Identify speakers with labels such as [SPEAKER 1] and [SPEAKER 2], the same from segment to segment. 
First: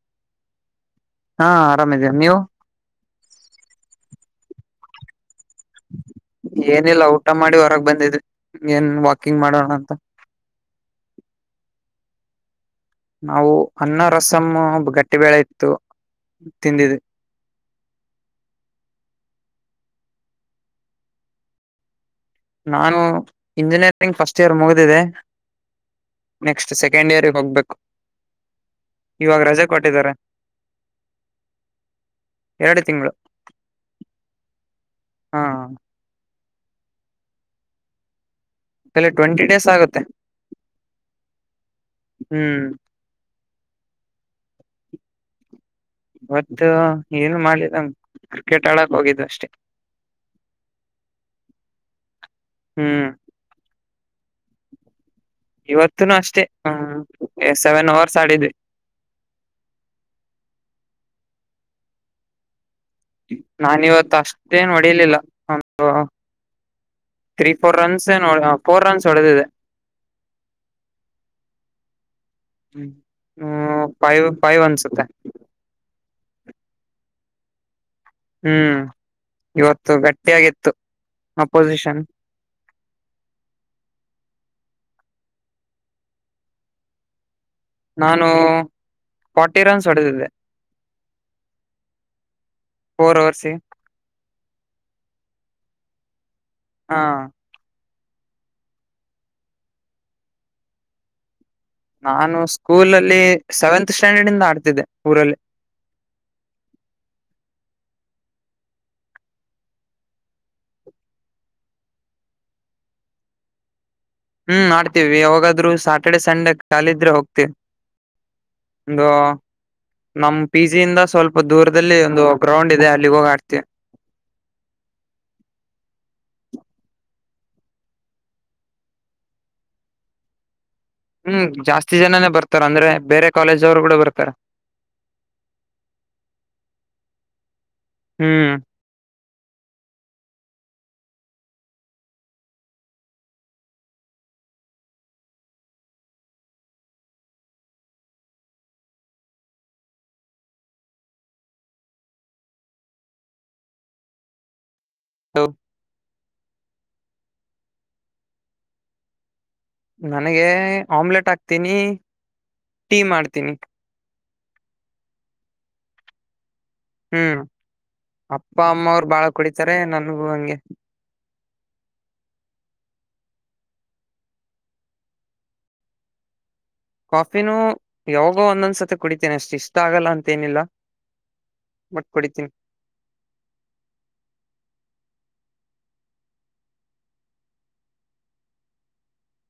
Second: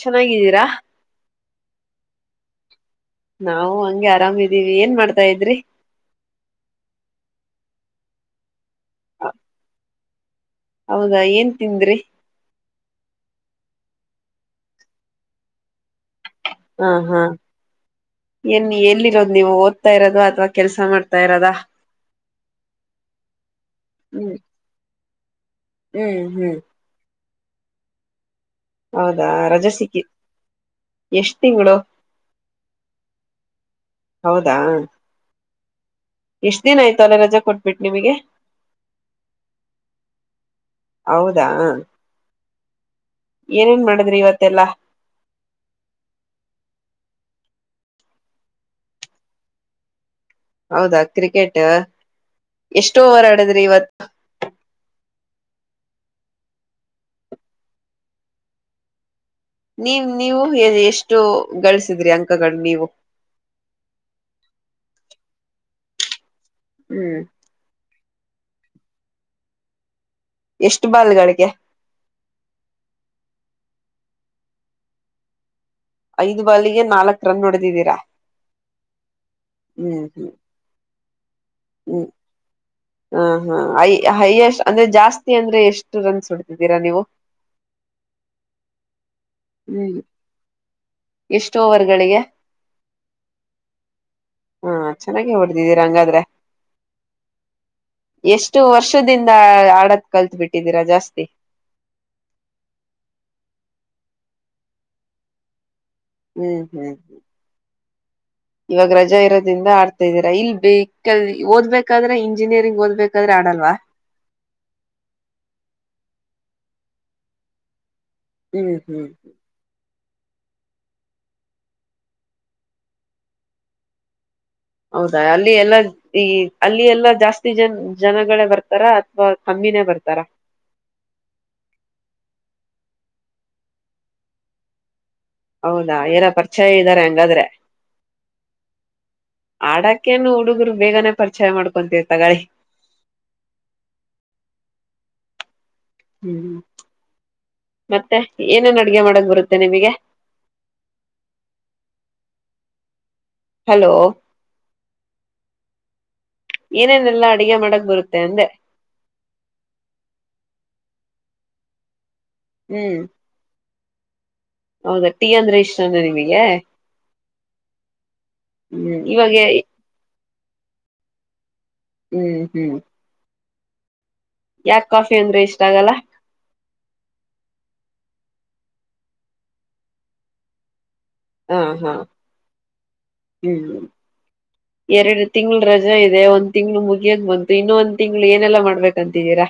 [SPEAKER 1] ಚೆನ್ನಾಗಿದ್ದೀರಾ
[SPEAKER 2] ಹಾ ಆರಾಮಿದೀರ ನೀವು
[SPEAKER 1] ನಾವು ಹಂಗೆ ಆರಾಮಿದೀವಿ ಏನ್ ಮಾಡ್ತಾ ಇದ್ರಿ
[SPEAKER 2] ಏನಿಲ್ಲ ಊಟ ಮಾಡಿ ಹೊರಗ್ ಬಂದಿದ ಏನ್ ವಾಕಿಂಗ್ ಮಾಡೋಣ ಅಂತ
[SPEAKER 1] ಹೌದಾ ಏನ್ ತಿಂದ್ರಿ
[SPEAKER 2] ನಾವು ಅನ್ನ ರಸಮ ಗಟ್ಟಿಬೇಳೆ ಇತ್ತು
[SPEAKER 1] ಹಾ
[SPEAKER 2] ತಿಂದಿದ್ವಿ
[SPEAKER 1] ಹಾ ಎನ್ ಎಲ್ಲಿ ಇ್ ನೀವು ಓದ್ತಾ ಇರೋದ ಅಥ್ವಾ ಕೆಲ್ಸ ಮಾಡ್ತಾ ಇರೋದ
[SPEAKER 2] ನಾನು ಇಂಜಿನಿಯರಿಂಗ್
[SPEAKER 1] ಹ್ಮ್
[SPEAKER 2] ಫಸ್ಟ್ ಇಯರ್ ಮುಗಿದಿದೆೆ
[SPEAKER 1] ಹ್ಮ್ ಹ್ಮ್
[SPEAKER 2] ನೆಕ್ಸ್ಟ್ ಸೆಕೆಂಡ್ ಇಯರ್ ಹೋಗ್ಬೇಕು
[SPEAKER 1] ಹೌದಾ
[SPEAKER 2] ಇವಾಗ ರಜೆ
[SPEAKER 1] ರಜಸಿಕಿ
[SPEAKER 2] ಕೊಟ್ಟಿದ್ದಾರೆ
[SPEAKER 1] ಎಷ್ಟ್ ತಿಂಗಳು
[SPEAKER 2] ಎರಡು ತಿಂಗಳು
[SPEAKER 1] ಹೌದಾ
[SPEAKER 2] ಹಾ
[SPEAKER 1] ಎಷ್ಟ್ ದಿನ ಆಯ್ತ ಅಲ್ಲೇ ರಜಾ ಕೊಟ್ಬಿಟ್ು ನಿಮಗೆ
[SPEAKER 2] ಅಲ್ಲಿ ಟ್ವೆಂಟಿ ಡೇಸ್ ಆಗುತ್ತೆ
[SPEAKER 1] ಹೌದಾ
[SPEAKER 2] ಹ್ಮ್
[SPEAKER 1] ಏನೇನ್ ಮಾಡಿದ್ರಿ ಇವತ್ತೆಲ್ಲಾ
[SPEAKER 2] ಇತ್ತು ಏನು ಮಾಡ್ಿದ ಕ್ರಿಕೆಟ್ ಆಳಕ್ ಹೋಗಿದ್ದು ಅಷ್ಟೇ
[SPEAKER 1] ಹೌದಾ ಕ್ರಿಕೆಟ್ ಎಷ್ಟು
[SPEAKER 2] ಹ್ಮ್
[SPEAKER 1] ಓವರ್ ಆಡದ್ರಿ ಇವತ್ತು
[SPEAKER 2] ಇವತ್ತುನು ಅಷ್ಟೇ ಹ ಸೆವೆನ್ ಅವರ್ಸ್ ಆಡಿದ್ದೆ
[SPEAKER 1] ನೀವ ನೀವು ಎಷ್ಟು ಗಳಿಸಿದ್ರಿ ಅಂಕಗಳು ನೀವು
[SPEAKER 2] ನಾನ್ ಇವತ್ ಅಷ್ಟೇನ್ ಹೊಡಿಲಿಲ್ಲ ಒ
[SPEAKER 1] ಹ್ಮ್
[SPEAKER 2] ್ರರಿಫರನ್ಸ್ ಫೋರ್ ರನ್ಸ್ ಹೊಡದದೆ
[SPEAKER 1] ಎಷ್ಟು ಬಾಲ್ಗಳಿಗೆ
[SPEAKER 2] ಹ್ಮ್ ಫೈವ್ ಫೈವ್ ಅನ್ಸುತ್ತೆ
[SPEAKER 1] ಐದು ಬಾಲಿಗೆ ನಾಲ್ಕಕ್ ರನ್ ನೋಡ್ದಿದ್ದೀರಾ
[SPEAKER 2] ಹ್ಮ್ ಇವತ್ತು
[SPEAKER 1] ಹ್ಮ್
[SPEAKER 2] ಗಟ್ಟಿಯಾಗಿತ್ತು ಅಪೋಸಿಷನ್
[SPEAKER 1] ಹಾ ಹಾ ಐ ಹೈಯಸ್ ಅಂದ್ರೆ ಜಾಸ್ತಿ ಅಂದ್ರೆ ಎಷ್ಟು ರನ್ಸ್ ಹುಡ್ತಿದ್ದೀರಾ ನೀವು
[SPEAKER 2] ನಾನು ಫಾರ್ಟಿ ರನ್ಸ್
[SPEAKER 1] ಹ್ಮ್
[SPEAKER 2] ಹೊಡೆದಿದ್ದೆ
[SPEAKER 1] ಎಷ್ಟು ಓವರ್ಗಳಿಗೆ
[SPEAKER 2] ಫೋರ್ ಓರ್ಸಿ
[SPEAKER 1] ಫ್ರೀ ಇದೀರಾ ಹಂಗಾದ್ರೆ
[SPEAKER 2] ಹಾ
[SPEAKER 1] ಎಷ್ಟು ವರ್ಷದಿಂದ ಆಡದ ಕಲ್ತ್ ಬಿಟ್ಟಿದ್ದೀರಾ ಜಾಸ್ತಿ
[SPEAKER 2] ನಾನು ಸ್ಕೂಲ ಅಲ್ಲಿ ಸೆವೆಂತ್ ಸ್ಟ್ಯಾಂಡರ್ಡ್ ಇಂದ ಆಡ್ತಿದ್ದೆ ಊರಲ್ಲಿ
[SPEAKER 1] ಹ್ಮ್ ಹ್ಮ್ ಹ್ಮ್ ಇವಾಗ ರಜೆ ಇರೋದ್ರಿಂದ ಆಡ್ತಾ ಇದೀರಾ ಇಲ್ ಬೇಕ ಓದ್ಬೇಕಾದ್ರೆ ಇಂಜಿನಿಯರಿಂಗ್ ಓದ್ಬೇಕಾದ್ರೆ ಆಡಲ್ವಾ
[SPEAKER 2] ಹ್ಮ್ ಮಾಡ್ತೀವಿ ಯಾವಾಗಾದ್ರು ಸಾಟರ್ಡೆ ಸಂಡೆ ಕಾಲಿದ್ರೆ ಹೋಗ್ತಿವಿ
[SPEAKER 1] ಹ್ಮ್ ಹ್ಮ್.
[SPEAKER 2] ನಮ ಪಿ ಜಿ ಇಂದ ಸ್ವಲ್ಪ ದೂರದಲ್ಲಿ ಒಂದು ಗ್ರೌಂಡ್ ಇದೆ ಅಲ್ಲಿ ಹೋಗ ಆಡ್ತಿ.
[SPEAKER 1] ಹೌದಾ ಅಲ್ಲಿ ಎಲ್ಲಾ ಈ ಅಲ್ಲಿ ಎಲ್ಲಾ ಜಾಸ್ತಿ ಜನ್ ಜನಗಳೇ ಬರ್ತಾರಾ ಅಥವಾ ಕಮ್ಮಿನೇ ಬರ್ತಾರ.
[SPEAKER 2] ಹ್ಮ್ ಜಾಸ್ತಿ ಜನಾನೇ ಬರ್ತಾರ ಅಂದ್ರೆ ಬೇರೆ ಕಾಲೇಜ್ವರು ಕೂಡ ಬರ್ತಾರ.
[SPEAKER 1] ಹೌದಾ ಏನ ಪರಿಚಯ ಇದ್ದಾರೆ ಹಂಗಾದ್ರೆ.
[SPEAKER 2] ಹ್ಮ್.
[SPEAKER 1] ಆಡಕ್ಕೇನು ಹುಡುಗರು ಬೇಗನೆ ಪರಿಚಯ ಮಾಡ್ಕೊಂತೀವಿ ತಗೊಳ್ಳಿ. ಹ್ಮ್ ಮತ್ತೆ ಏನೇನ್ ಅಡ್ಗೆ ಮಾಡಕ್ ಬರುತ್ತೆ ನಿಮಗೆ. ಹಲೋ.
[SPEAKER 2] ಹೌ.
[SPEAKER 1] ಏನೇನೆಲ್ಲ ಅಡುಗೆ ಮಾಡಕ್ ಬರುತ್ತೆ ಅಂದೆ.
[SPEAKER 2] ನನಗೆ ಆಮ್ಲೆಟ್ ಹಾಕ್ತೀನಿ ಟೀ
[SPEAKER 1] ಹ್ಮ್
[SPEAKER 2] ಮಾಡ್ತೀನಿ
[SPEAKER 1] ಹೌದಾ ಟೀ ಅಂದ್ರೆ ಇಷ್ಟನ ನಿಮಗೆ
[SPEAKER 2] ಹ್ಮ್ ಅಪ್ಪ ಅಮ್ಮ
[SPEAKER 1] ಹ್ಮ್
[SPEAKER 2] ಅವ್ರು ಬಾಳ
[SPEAKER 1] ಇವಾಗ
[SPEAKER 2] ಕುಡಿತಾರೆ ನನ್ಗೂ ಹಂಗೆ
[SPEAKER 1] ಹ್ಮ್ ಹ್ಮ್ ಯಾಕ ಕಾಫಿ ಅಂದ್ರೂ ಇಷ್ಟ ಆಗಲ್ಲ
[SPEAKER 2] ಕಾಫಿನೂ ಯಾವಾಗೋ ಒಂದೊಂದ್ಸತಿ ಕುಡಿತೇನೆ ಅಷ್ಟು ಇಷ್ಟ ಆಗಲ್ಲ ಅಂತೇಏನಿಲ್ಲ
[SPEAKER 1] ಹಾ ಹಾ ಹ್ಮ್ ಎರಡು ತಿಂಗಳ ರಜೆ ಇದೆ ಒಂದ್ ತಿಂಗಳು ಮುಗಿಯದ ಬಂತು ಇನ್ನು ಒಂದ್ ತಿಂಗ್ಳ ಏನೆಲ್ಲಾ ಮಾಡ್ಬೇಕಂತಿದ್ದೀರಾ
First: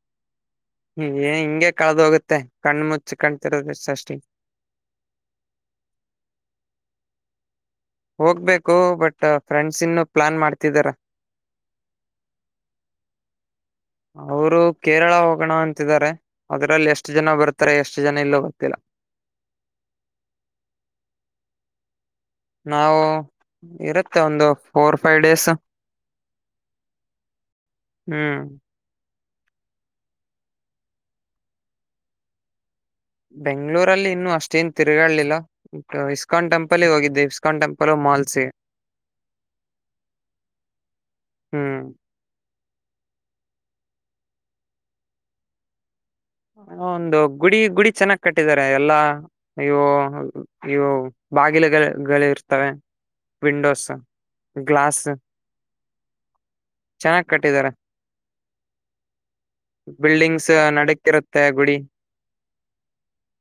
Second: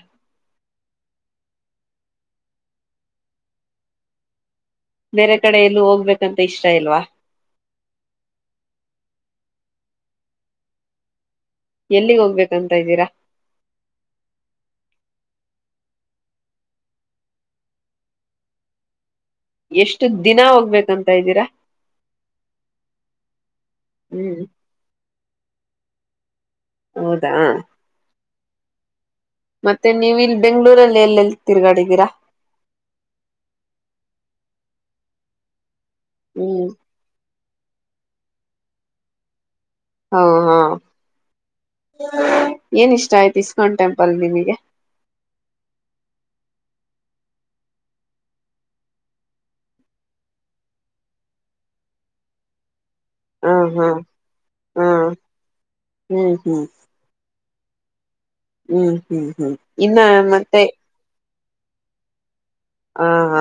[SPEAKER 2] ಹ್ಮ್ ಏ ಹಿಂಗೆ ಕಳದ ಹೋಗುತ್ತೆ ಕಣ್ಣು ಮುಚ್ಚ ಕಾಣ್ತಿರೋದಷ್ಟ ಅಷ್ಟಿ
[SPEAKER 1] ಬೇರೆ ಕಡೆ ಎಲ್ಲೂ ಹೋಗ್ಬೇಕಂತ ಇಷ್ಟ ಇಲ್ವಾ
[SPEAKER 2] ಹೋಗ್ಬೇಕು ಬಟ್ ಫ್ರೆಂಡ್ಸ್ ಇನ್ನು ಪ್ಲಾನ್ ಮಾಡ್ತಿದಾರ
[SPEAKER 1] ಎಲ್ಲಿಗ್ ಹೋಗ್ಬೇಕಂತ ಇದ್ದೀರಾ
[SPEAKER 2] ಅವರು ಕೇರಳ ಹೋಗೋಣ ಅಂತಿದ್ದಾರೆ ಅದ್ರಲ್ಲಿ ಎಷ್ಟು ಜನ ಬರ್ತಾರೆ ಎಷ್ಟು ಜನ ಇಲ್ಲೋ ಗೊತ್ತಿಲ್ಲ
[SPEAKER 1] ಎಷ್ಟು ದಿನ ಹೋಗ್ಬೇಕಂತ ಇದ್ದೀರಾ
[SPEAKER 2] ನಾವು ಇರುತ್ತೆ
[SPEAKER 1] ಹ್ಮ್
[SPEAKER 2] ಒಂದು ಫೋರ್ ಫೈವ್ ಡೇಸ್
[SPEAKER 1] ಹೌದಾ
[SPEAKER 2] ಹ್ಮ್
[SPEAKER 1] ಮತ್ತೆ ನೀವು ಇಲ್ಲಿ ಬೆಂಗ್ಗಳೂರಲ್ಲಿ ಎಲ್ಲೆಲ್ಲಿ ತಿರ್ಗಾಡಿದ್ದೀರಾ
[SPEAKER 2] ಬೆಂಗ್ಳೂರಲ್ಲಿ ಇನ್ನುೂ ಅಷ್ಟೇನ್ ತಿರುಗಾಲಿಲ್ಲ ಇಸ್ಕಾನ್
[SPEAKER 1] ಹ್ಮ್
[SPEAKER 2] ಟೆಂಪಲ್ಗೆ ಹೋಗಿದ್ದೆ ಇ ಕಂಟೆಂಪಲೋ ಮಾಲ್ಸೆ
[SPEAKER 1] ಹಾ ಹಾ
[SPEAKER 2] ಹ್ಮ್
[SPEAKER 1] ಏನ್ ಇಷ್ಟ ಆಯ್ತು ಇಸ್ಕಾನ್ ಟೆಂಪಲ್ ಅಲ್ಲಿ ನಿಮಗೆ
[SPEAKER 2] ಒಂದು ಗುಡಿ ಗುಡಿ ಚೆನ್ನಾಗಿ ಕಟ್ಟಿದಿದ್ದಾರೆ ಎಲ್ಲಾ ಇವು ಇವು ಬಾಗಿಲುಗಳು ಇರ್ತವೆ
[SPEAKER 1] ಹ ಹಾ
[SPEAKER 2] ವಿಂಡೋಸ್
[SPEAKER 1] ಹಾ
[SPEAKER 2] ಗ್ಲಾಸ್
[SPEAKER 1] ಹ್ಮ್ ಹ್ಮ್
[SPEAKER 2] ಚೆನ್ನಾಗಿ ಕಟ್ಟಿದಿದ್ದಾರೆ
[SPEAKER 1] ಹ್ಮ್ ಹ್ಮ್. ಇನ್ನ
[SPEAKER 2] ಬಿಲ್ಡಿಂಗ್ಸ್
[SPEAKER 1] ಮತ್ತೆ.
[SPEAKER 2] [unintelligible] ಗುಡಿ.
[SPEAKER 1] ಹಾ ಹಾ.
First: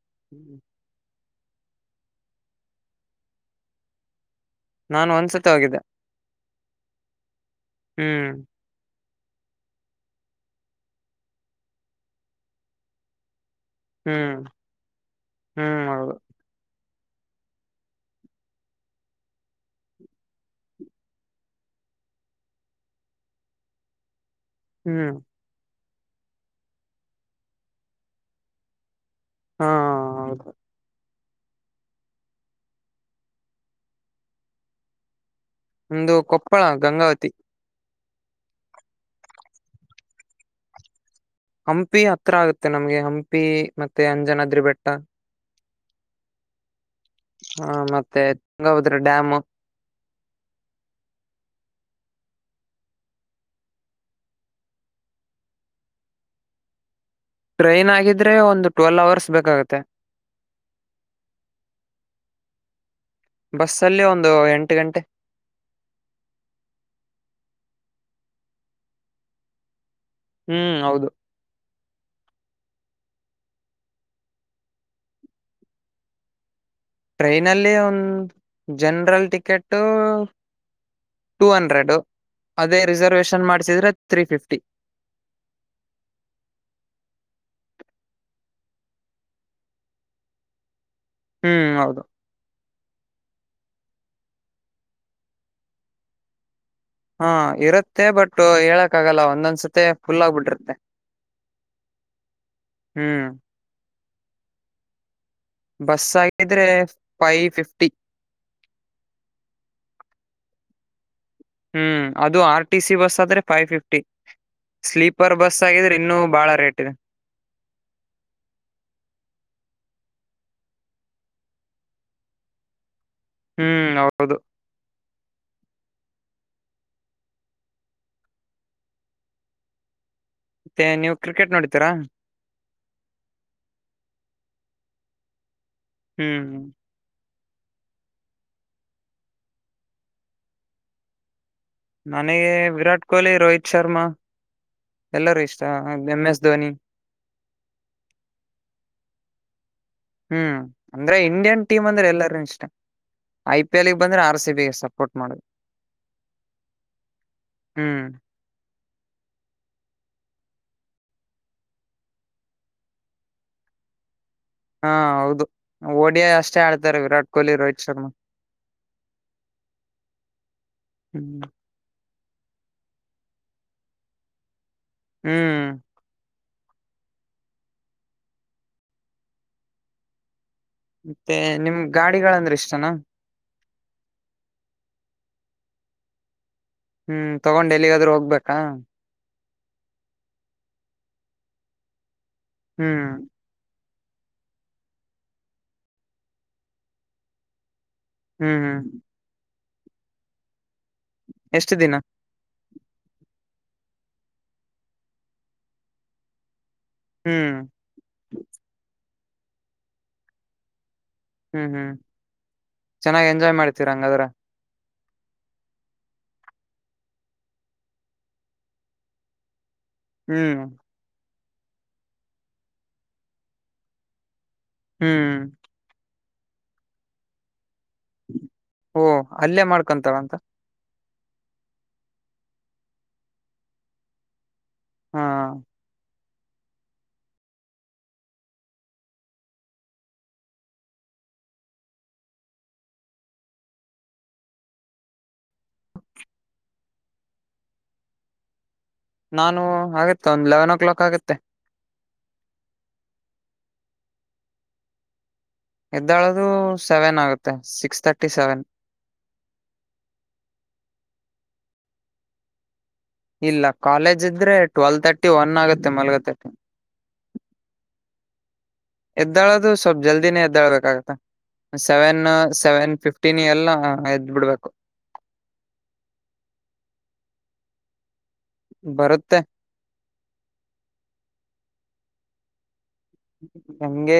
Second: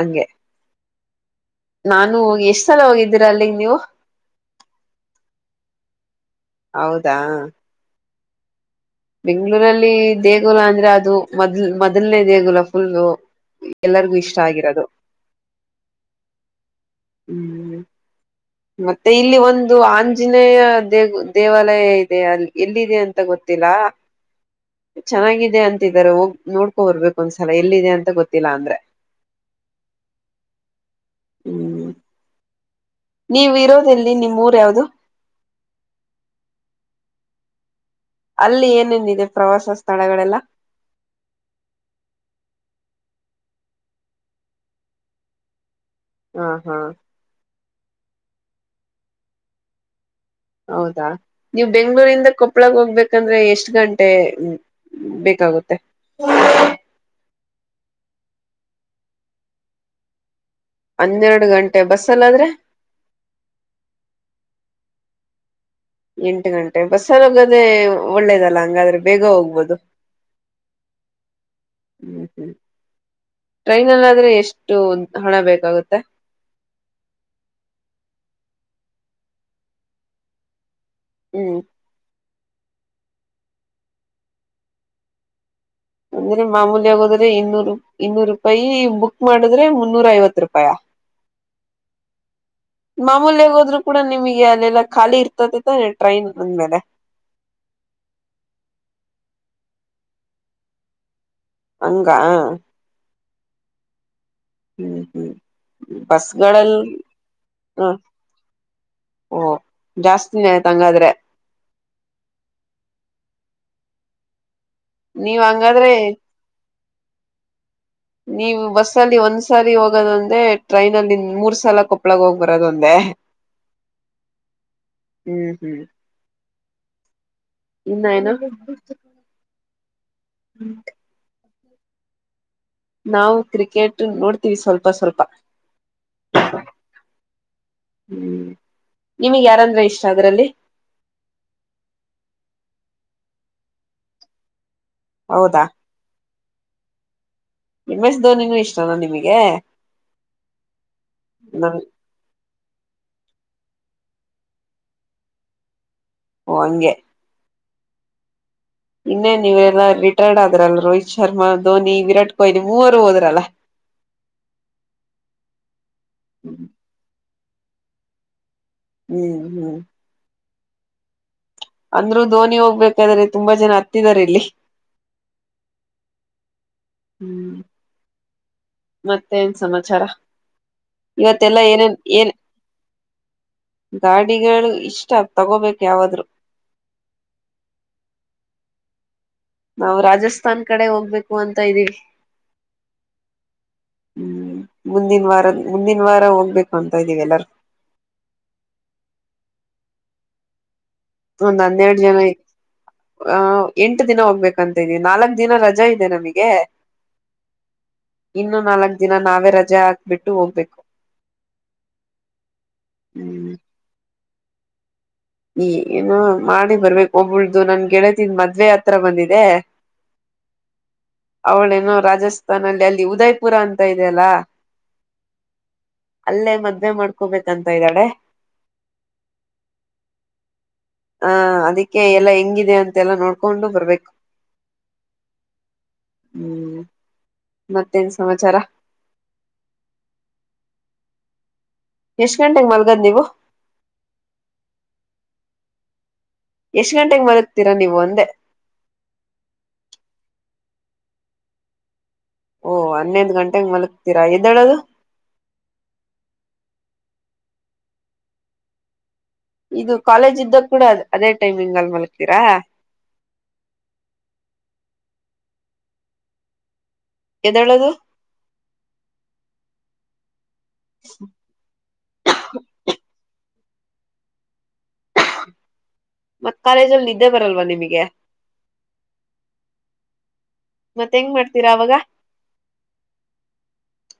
[SPEAKER 1] ಹಂಗೆ
[SPEAKER 2] ಹ್ಮ್.
[SPEAKER 1] ನಾನು ಎಷ್ಟ್ ಸಲ ಹೋಗಿದ್ದೀರ ಅಲ್ಲಿಗೆ ನೀವು.
[SPEAKER 2] ನಾನು ಒಂದ್ಸತಿ ಹೋಗಿದ್ದೆ
[SPEAKER 1] ಹೌದಾ
[SPEAKER 2] ಹ್ಮ್.
[SPEAKER 1] ಬೆಂಗ್ಗಳೂರಲ್ಲಿ ದೇಗುಲ ಅಂದ್ರೆ ಅದು ಮೊದ್ಲ್ ಮೊದಲನೇ ದೇಗುಲ ಫುಲ್. ಎಲ್ಲರಿಗೂ
[SPEAKER 2] ಹ್ಮ್
[SPEAKER 1] ಇಷ್ಟ ಆಗಿರೋದು.
[SPEAKER 2] ಹ್ಮ್ ಹೌದು
[SPEAKER 1] ಹ್ಮ್. ಮತ್ತೆ ಇಲ್ಲಿ ಒಂದು ಆಂಜನೇಯ ದೇವ ದೇವಾಲಯ ಇದೆ ಎಲ್ಲಿದೆ ಅಂತ ಗೊತ್ತಿಲ್ಲ.
[SPEAKER 2] ಹ್ಮ್
[SPEAKER 1] ಚೆನ್ನಾಗಿದೆ ಅಂತ. [unintelligible] ಹೋಗ ನೋಡ್ಕೊ ಬರ್ಬೇಕು ಒಂದ್ಸಲ ಎಲ್ಲಿದೆ ಅಂತ ಗೊತ್ತಿಲ್ಲಾ ಅಂದ್ರೆ
[SPEAKER 2] ಹಾ ಹೌದು
[SPEAKER 1] ಹ್ಮ್ ನೀವು ಇರೋದೆಲ್ಲಿ ನಿಮ್ಮೂರ ಯಾವ್ದದು
[SPEAKER 2] ಒಂದು ಕೊಪ್ಪಳ ಗಂಗಾವತಿ
[SPEAKER 1] ಅಲ್ಲಿ ಏನೇನಿದೆ ಪ್ರವಾಸ ಸ್ಥಳಗಳೆಲ್ಲ
[SPEAKER 2] ಹಂಪಿ ಅತ್ರ ಆಗುತ್ತೆ ನಮ್ಗೆ ಹಂಪಿ ಮತ್ತೆ ಅಂಜನಾದ್ರಿ ಬೆಟ್ಟ
[SPEAKER 1] ಹಾ ಹಾ
[SPEAKER 2] ಹ ಮತ್ತೆ ತುಂಗಭದ್ರ ಡ್ಯಾಮು
[SPEAKER 1] ಹೌದಾ ನೀವು ಬೆಂಗ್ಳೂರಿಂದ ಕೊಪ್ಪಳಗೆ ಹೋಗ್ಬೇಕಂದ್ರೆ ಎಷ್ಟ್ ಗಂಟೆ ಬೇಕಾಗುತ್ತೆ
[SPEAKER 2] ಟ್ರೈನ್ ಆಗಿದ್ರೆ ಒಂದು ಟ್ವೆಲ್ ಅವರ್ಸ್ ಬೇಕಾಗುತ್ತೆ
[SPEAKER 1] ಹನ್ನೆರಡು ಗಂಟೆ ಬಸ್ಲಾದ್ರೆ
[SPEAKER 2] ಬಸ್ಸಲ್ಲಿ ಒಂದು ಎಂಟು ಗಂಟೆ
[SPEAKER 1] ಎಂಟು ಗಂಟೆ ಬಸ್ಸಲ್ಲಿ ಹೋಗದೆೇ ಒಳ್ಳೇದಲ್ಲ ಹಂಗಾದ್ರೆ ಬೇಗ ಹೋಗ್ಬೋದು
[SPEAKER 2] ಹ್ಮ್ ಹೌದು
[SPEAKER 1] ಹ್ಮ್ ಹ್ಮ್ ಟ್ರೈನಲ್ಲಾದ್ರೆ ಎಷ್ಟು ಹಣ ಬೇಕಾಗುತ್ತೆ
[SPEAKER 2] ಟ್ರೈನಲ್ಲಿ ಒಂದು ಜನರಲ್ ಟಿಕೆಟು ಟೂ
[SPEAKER 1] ಹ್ಮ್
[SPEAKER 2] ಹಂಡ್ರೆಡು ಅದೇ ರಿಸರ್ವೇಶನ್ ಮಾಡ್ಸಿದ್ರೆ ಥ್ರೀ ಫಿಫ್ಟಿ
[SPEAKER 1] ಅಂದ್ರೆ ಮಾಮೂಲ್ಯಗೋದ್ರೆ ಇನ್ನೂರು ಇನ್ನೂರು ರೂಪಾಯಿ ಬುಕ್ ಮಾಡಿದ್ರೆ ಮುನ್ನೂರ ಐವತ್ ರೂಪಾಯ
[SPEAKER 2] ಹ್ಮ್ ಹೌದು
[SPEAKER 1] ಮಾಮೂಲ್ಯಾಗ ಹೋದ್ರು ಕೂಡ ನಿಮಗೆ ಅಲ್ಲೆಲ್ಲಾ ಖಾಲಿ ಇರ್ತತಿತೆ ಟ್ರೈನ್ ಅಂದ್ಮೇಲೆ
[SPEAKER 2] ಹಾ ಇರುತ್ತೆ ಬಟ್ ಹೇಳಕ್ ಆಗಲ್ಲ ಒಂದೊಂದ್ಸತಿ ಫುಲ್ ಆಗ್ಬಿಟ್ಟಿರುತ್ತೆ
[SPEAKER 1] ಹಂಗ
[SPEAKER 2] ಹ್ಮ್
[SPEAKER 1] ಹ್ಮ್ ಹ್ಮ್
[SPEAKER 2] ಬಸ್ ಆಗಿದ್ರೆ
[SPEAKER 1] ಬಸ್ಗಳಲ್ಲಿ
[SPEAKER 2] ಫೈವ್
[SPEAKER 1] ಹ
[SPEAKER 2] ಫಿಫ್ಟಿ
[SPEAKER 1] ಓ ಜಾಸ್ತಿ ತಂಗಾದ್ರೆ
[SPEAKER 2] ಹ್ಮ್ ಅದು ಆರ್ ಟಿ ಸಿ ಬಸ್ ಆದ್ರೆ ಫೈವ್ ಫಿಫ್ಟಿ ಸ್ಲೀಪರ್
[SPEAKER 1] ನೀವ್
[SPEAKER 2] ಬಸ್
[SPEAKER 1] ಹಂಗಾದ್ರೆ
[SPEAKER 2] ಆಗಿದ್ರೆ ಇನ್ನುೂ ಬಾಳ ರೇಟ್ ಇದೆ.
[SPEAKER 1] ನೀವು ಬಸ್ ಅಲ್ಲಿ ಒಂದ್ಸಾರಿ ಹೋಗದಂದೆ ಟ್ರೈನ್ ಅಲ್ಲಿ ಮೂರ್ ಸಲ ಕೊಪ್ಪಳಾಗ ಹೋಗಿ ಬರದೊಂದೆ
[SPEAKER 2] ಹ್ಮ್ ಹೌದು
[SPEAKER 1] ಹ್ಮ್ ಹ್ಮ್ ಇನ್ನ ಎನು
[SPEAKER 2] ಮತ್ತೆ ನೀವು ಕ್ರಿಕೆಟ್ ನೋಡ [unintelligible]
[SPEAKER 1] ನಾವು ಕ್ರಿಕೆಟ್ ನೋಡ್ತೀವಿ ಸ್ವಲ್ಪ ಸ್ವಲ್ಪ
[SPEAKER 2] ಹ್ಮ್
[SPEAKER 1] ಹ್ಮ್ ನಿಮಗ್ ಯಾರಂದ್ರೆ ಇಷ್ಟ ಅದರಲ್ಲಿ
[SPEAKER 2] ನನಗೆ ವಿರಾಟ್ ಕೊಹ್ಲಿ ರೋಹಿತ್ ಶರ್ಮಾ ಎಲ್ಲರೂ ಇಷ್ಟ
[SPEAKER 1] ಹೌದಾ
[SPEAKER 2] M S Dhoni
[SPEAKER 1] M S ಧೋನಿನು ಇಷ್ಟನಾ ನಿಮಗೆ
[SPEAKER 2] ಹ್ಮ್ ಅಂದ್ರೆ ಇಂಡಿಯನ್
[SPEAKER 1] ನನ್
[SPEAKER 2] ಟೀಮ್ ಅಂದ್ರೆ ಎಲ್ಲಾರೂ ಇಷ್ಟಾ ಐ ಪಿ ಎಲ್ಗೆ ಬಂದ್ರೆ ಆರ್ ಸಿ ಬಿ ಸಪೋರ್ಟ್ ಮಾಡುದು.
[SPEAKER 1] ಓ ಹಂಗೆ
[SPEAKER 2] ಹ್ಮ್
[SPEAKER 1] ಇನ್ನೇ ನೀವರೆಲ್ಲಾ ರಿಟೈರ್ಡ್ ಆದ್ರಲ್ಲ ರೋಹಿತ್ ಶರ್ಮಾ, ಧೋನಿ ವಿರಾಟ್ ಕೊಹ್ಲಿ, ಮೂವರು ಹೋದ್ರಲ್ಲ
[SPEAKER 2] ಹಾ ಹೌದು ಓಡಿಯ ಅಷ್ಟೇ
[SPEAKER 1] ಹ್ಮ್
[SPEAKER 2] ಆಡತ್ತಾರೆ ವಿರಾಟ್ ಕೊಹಲಿ ರೋಹಿತತ್ ಶರ್ಮಾ
[SPEAKER 1] ಹ್ಮ್ ಹ್ಮ್
[SPEAKER 2] ಹ್ಮ್
[SPEAKER 1] ಅಂದ್ರು ಧೋನಿ ಹೋಗ್ಬೇಕಾದ್ರೆ ತುಂಬಾ ಜನ ಅತ್ತಿದಾರೆ ಇಲ್ಲಿ
[SPEAKER 2] ಹ್ಮ್
[SPEAKER 1] ಹ್ಮ್ ಮತ್ತೇನ್ ಸಮಾಚಾರಾ
[SPEAKER 2] ಮತ್ತೆ ನಿಮ ಗಾಡಿಗಳಂದ್ರೆ ಇಷ್ಟನಾ
[SPEAKER 1] ಗಾಡಿಗಳು ಇಷ್ಟ ತಗೋಬೇಕು ಯಾವಾದ್ರು
[SPEAKER 2] ಹ್ಮ್ ತಗೊಂಡು ಎಲ್ಲಿಗಾದ್ರೂ ಹೋಗ್ಬೇಕಾ
[SPEAKER 1] ನಾವು ರಾಜಸ್ಥಾನ್ ಕಡೆ ಹೋಗ್ಬೇಕು ಅಂತ ಇದ್ದೀವಿ
[SPEAKER 2] ಹ್ಮ್
[SPEAKER 1] ಹ್ಮ್ ಮುಂದಿನ ವಾರದ ಮುಂದಿನ ವಾರ ಹೋಗ್ಬೇಕು ಅಂತ ಇದ್ದೀವಿ ಎಲ್ಲಾರೂ
[SPEAKER 2] ಹ್ಮ್ ಹ್ಮ್
[SPEAKER 1] ಒಂದ್
[SPEAKER 2] ಎಷ್ಟು ದಿನ
[SPEAKER 1] ಹನ್ನೆರಡ ಜನ ಐ ಆ ಎಂಟು ದಿನ ಹೋಗ್ಬೇಕಂತ ಇದಿ ನಾಲ್ಕ್ ದಿನ ರಜಾ ಇದೆ ನಮಗೆ.
[SPEAKER 2] ಹ್ಮ್
[SPEAKER 1] ಇನ್ನೂ ನಾಲ ದಿನ ನಾವೇ ರಜೆ ಹಾಕ್ಬಿಟ್ಟು ಹೋಗ್ಬೇಕು.
[SPEAKER 2] ಹ್ಮ್ ಹ್ಮ್ ಚೆನ್ನಾಗಿ ಎಂಜಾಯ್ ಮಾಡ್ತಿರಂಗಾದ್ರ
[SPEAKER 1] ಏನು ಮಾಡಿ ಬರ್ಬೇಕು ಒಬಳ್ದು ನನ್ ಗೆಳತಿದ್ ಮದ್ವೆ ಹತ್ರ ಬಂದಿದೆ.
[SPEAKER 2] ಹ್ಮ್
[SPEAKER 1] ಅವಳ್ ಇನು ರಾಜಸ್ಥಾನ ಅಲ್ಲಿ ಅಲ್ಲಿ ಉದಯ್ಪುರ ಅಂತ ಇದಿಯಲ್ಲ
[SPEAKER 2] ಹ್ಮ್
[SPEAKER 1] ಅಲ್ಲೇ ಮದ್ವೆ ಮಾಡ್ಕೋಬೇಕಂತ. ಇದ್ದಾಳೆ
[SPEAKER 2] ಓ ಅಲ್ಲೇ ಮಾಡ್ತ ಕ್ಕಂತರ ಅಂತ
[SPEAKER 1] ಹಾ ಅದಿಕ್ಕೆ ಎಲ್ಲಾ ಹೆಂಗಿದೆ ಅಂತೆಲ್ಲ ನೋಡ್ಕೊಂಡು ಬರ್ಬೇಕು.
[SPEAKER 2] ಹಾ.
[SPEAKER 1] ಹ್ಮ್ ಮತ್ತೇನ್ ಸಮಾಚಾರ. ಎಷ್ಟ ಗಂಟೆಗೆ ಮಲ್ಗದ್ ನೀವು. ಎಷ್ಟ್ ಗಂಟೆಗೆ ಮಲಕ್ತೀರಾ ನೀವು ಅಂದೇ
[SPEAKER 2] ನಾನು ಆಗುತ್ತೆ ಒಂದ್ ಎಲೆವೆನ್ ಓ ಕ್ಲಾಕ್ ಆಗತ್ತೆ
[SPEAKER 1] ಓಹ ಹನ್ನೊದ್ ಗಂಟೆಗೆ ಮಲಗ್ತೀರಾ ಎದ್ದಳದು
[SPEAKER 2] ಎದ್ದಾಳದು ಸೆವೆನ್ ಆಗುತ್ತೆ ಸಿಕ್ಸ್ ತರ್ಟಿ ಸೆವೆನ್
[SPEAKER 1] ಇದು ಕಾಲೇಜ್ ಇದ್ದಾಗ ಕೂಡ ಅದೇ ಟೈಮಿಂಗ್ ಅಲ್ ಮಲಗ್ಕ್ತೀರಾ
[SPEAKER 2] ಇಲ್ಲ ಕಾಲೇಜ್ ಇದ್ರೆ ಟ್ವೆಲ್ವ ತರ್ಟಿ ಒನ್ ಆಗುತ್ತೆ ಮಾಲ್ಗಕೆ
[SPEAKER 1] ಎದ್ದೇಳೋದು
[SPEAKER 2] [unintelligible] ಜಲ್ದಿನೆ ಎದ್ [unintelligible] ಳ್ಬೇಕಾಗತ್ತ ಸೆವೆನ್ ಸೆವೆನ್ ಫಿಫ್ಟೀನ್ ಎಲ್ಲ ಹಾ ಎದ್ ಬಿಡ್ಬೇಕು
[SPEAKER 1] ಮತ್ ಕಾಲೇಜ ಅಲ್ಲಿ ನಿದ್ದೆ ಬರಲ್ವಾ ನಿಮಗೆ.
[SPEAKER 2] ಬರುತ್ತೆ.
[SPEAKER 1] ಮತ್ತ ಹೆಂಗ ಮಾಡ್ತೀರಾ ಅವಾಗ.
[SPEAKER 2] ಹಂಗೆ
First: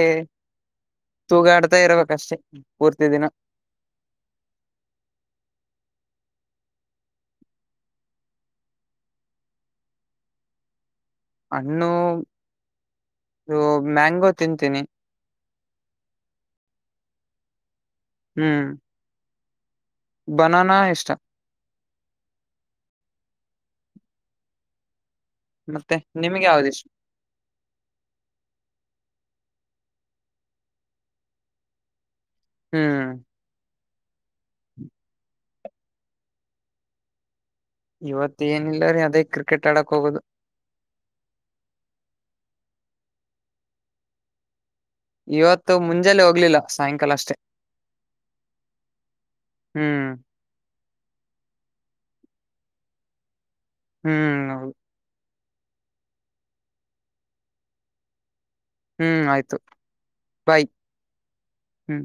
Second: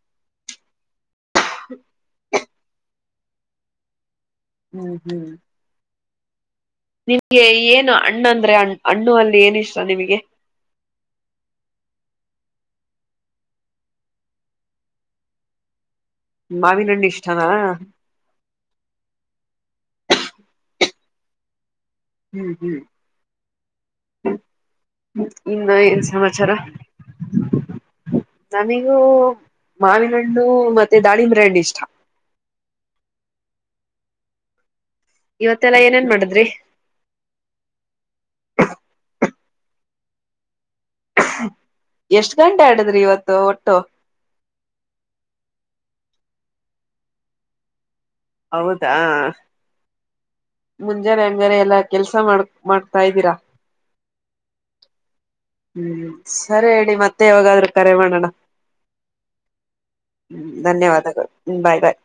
[SPEAKER 2] ತೂಗಾಡ್ತಾ ಇರ್ಬೇಕಷ್ಟೆ ಪೂರ್ತಿ ದಿನ.
[SPEAKER 1] ಹ್ಮ್ ಹ್ಮ್ ನಿಮ್ಗೆ ಏನು ಅಣ್ಣಂದ್ರೆ ಹಣ್ಣು ಅಲ್ಲಿ ಏನ ಇಷ್ಟ ನಿಮಗೆ.
[SPEAKER 2] ಹಣ್ಣು ಇದು ಮ್ಯಾಂಗೋ ತಿಂತೀನಿ
[SPEAKER 1] ಮಾವಿನ ಹಣ್ಣು ಇಷ್ಟಾನ.
[SPEAKER 2] ಹ್ಮ್ ಬನಾನ ಇಷ್ಟ
[SPEAKER 1] ಹ್ಮ್ ಹ್ಮ್ ಇನ್ನು
[SPEAKER 2] ಮತ್ತೆ
[SPEAKER 1] ಏನ್
[SPEAKER 2] ನಿಮ್ಗೆ
[SPEAKER 1] ಸಮಾಚಾರ
[SPEAKER 2] ಯಾವ್ದು ಇಷ್ಟ
[SPEAKER 1] ನನಿಗೂ. ಮಾವಿನಹಣ್ಣು ಮತ್ತೆ ದಾಳಿಂಬ ಬ್ರ್ಯಾಂಡಿ ಇಷ್ಟ
[SPEAKER 2] ಹ್ಮ್.
[SPEAKER 1] ಇವತ್ತೆಲ್ಲಾ ಏನೇನ್ ಮಾಡಿದ್ರಿ
[SPEAKER 2] ಇವತ್ ಏನಿಲ್ಲರಿ ಅದೇ ಕ್ರಿಕೆಟ್ ಆಡಕ್ ಹೋಗದು
[SPEAKER 1] ಎಷ್ಟ್ ಗಂಟೆ ಆಡದ್ರಿ ಇವತ್ತು ಒಟ್ಟು
[SPEAKER 2] ಇವತ್ತು ಮುಂಜಾಲೆ ಹೋಗ್ಲಿಲ್ಲ ಸಾಯಂಕಾಲ ಅಷ್ಟೇ.
[SPEAKER 1] ಹೌದಾ
[SPEAKER 2] ಹ್ಮ್
[SPEAKER 1] ಮುಂಜಾನೆ ಹಂಗಾರೆ ಎಲ್ಲಾ ಕೆಲ್ಸ. [unintelligible] ಮಾಡ್ ಮಾಡ್ತಾ ಇದ್ದೀರಾ
[SPEAKER 2] ಹ್ಮ್ ಹೌದು
[SPEAKER 1] ಹ್ಮ್ ಸರಿ ಇಡಿ ಮತ್ತೆ ಯಾವಾಗಾದ್ರೂ ಕರೆ ಮಾಡೋಣ.
[SPEAKER 2] ಹ್ಮ್ ಆಯ್ತು ಬಾಯ್
[SPEAKER 1] ಧನ್ಯವಾದಗಳು ಬಾಯ್
[SPEAKER 2] ಹ್ಮ್
[SPEAKER 1] ಬಾಯ್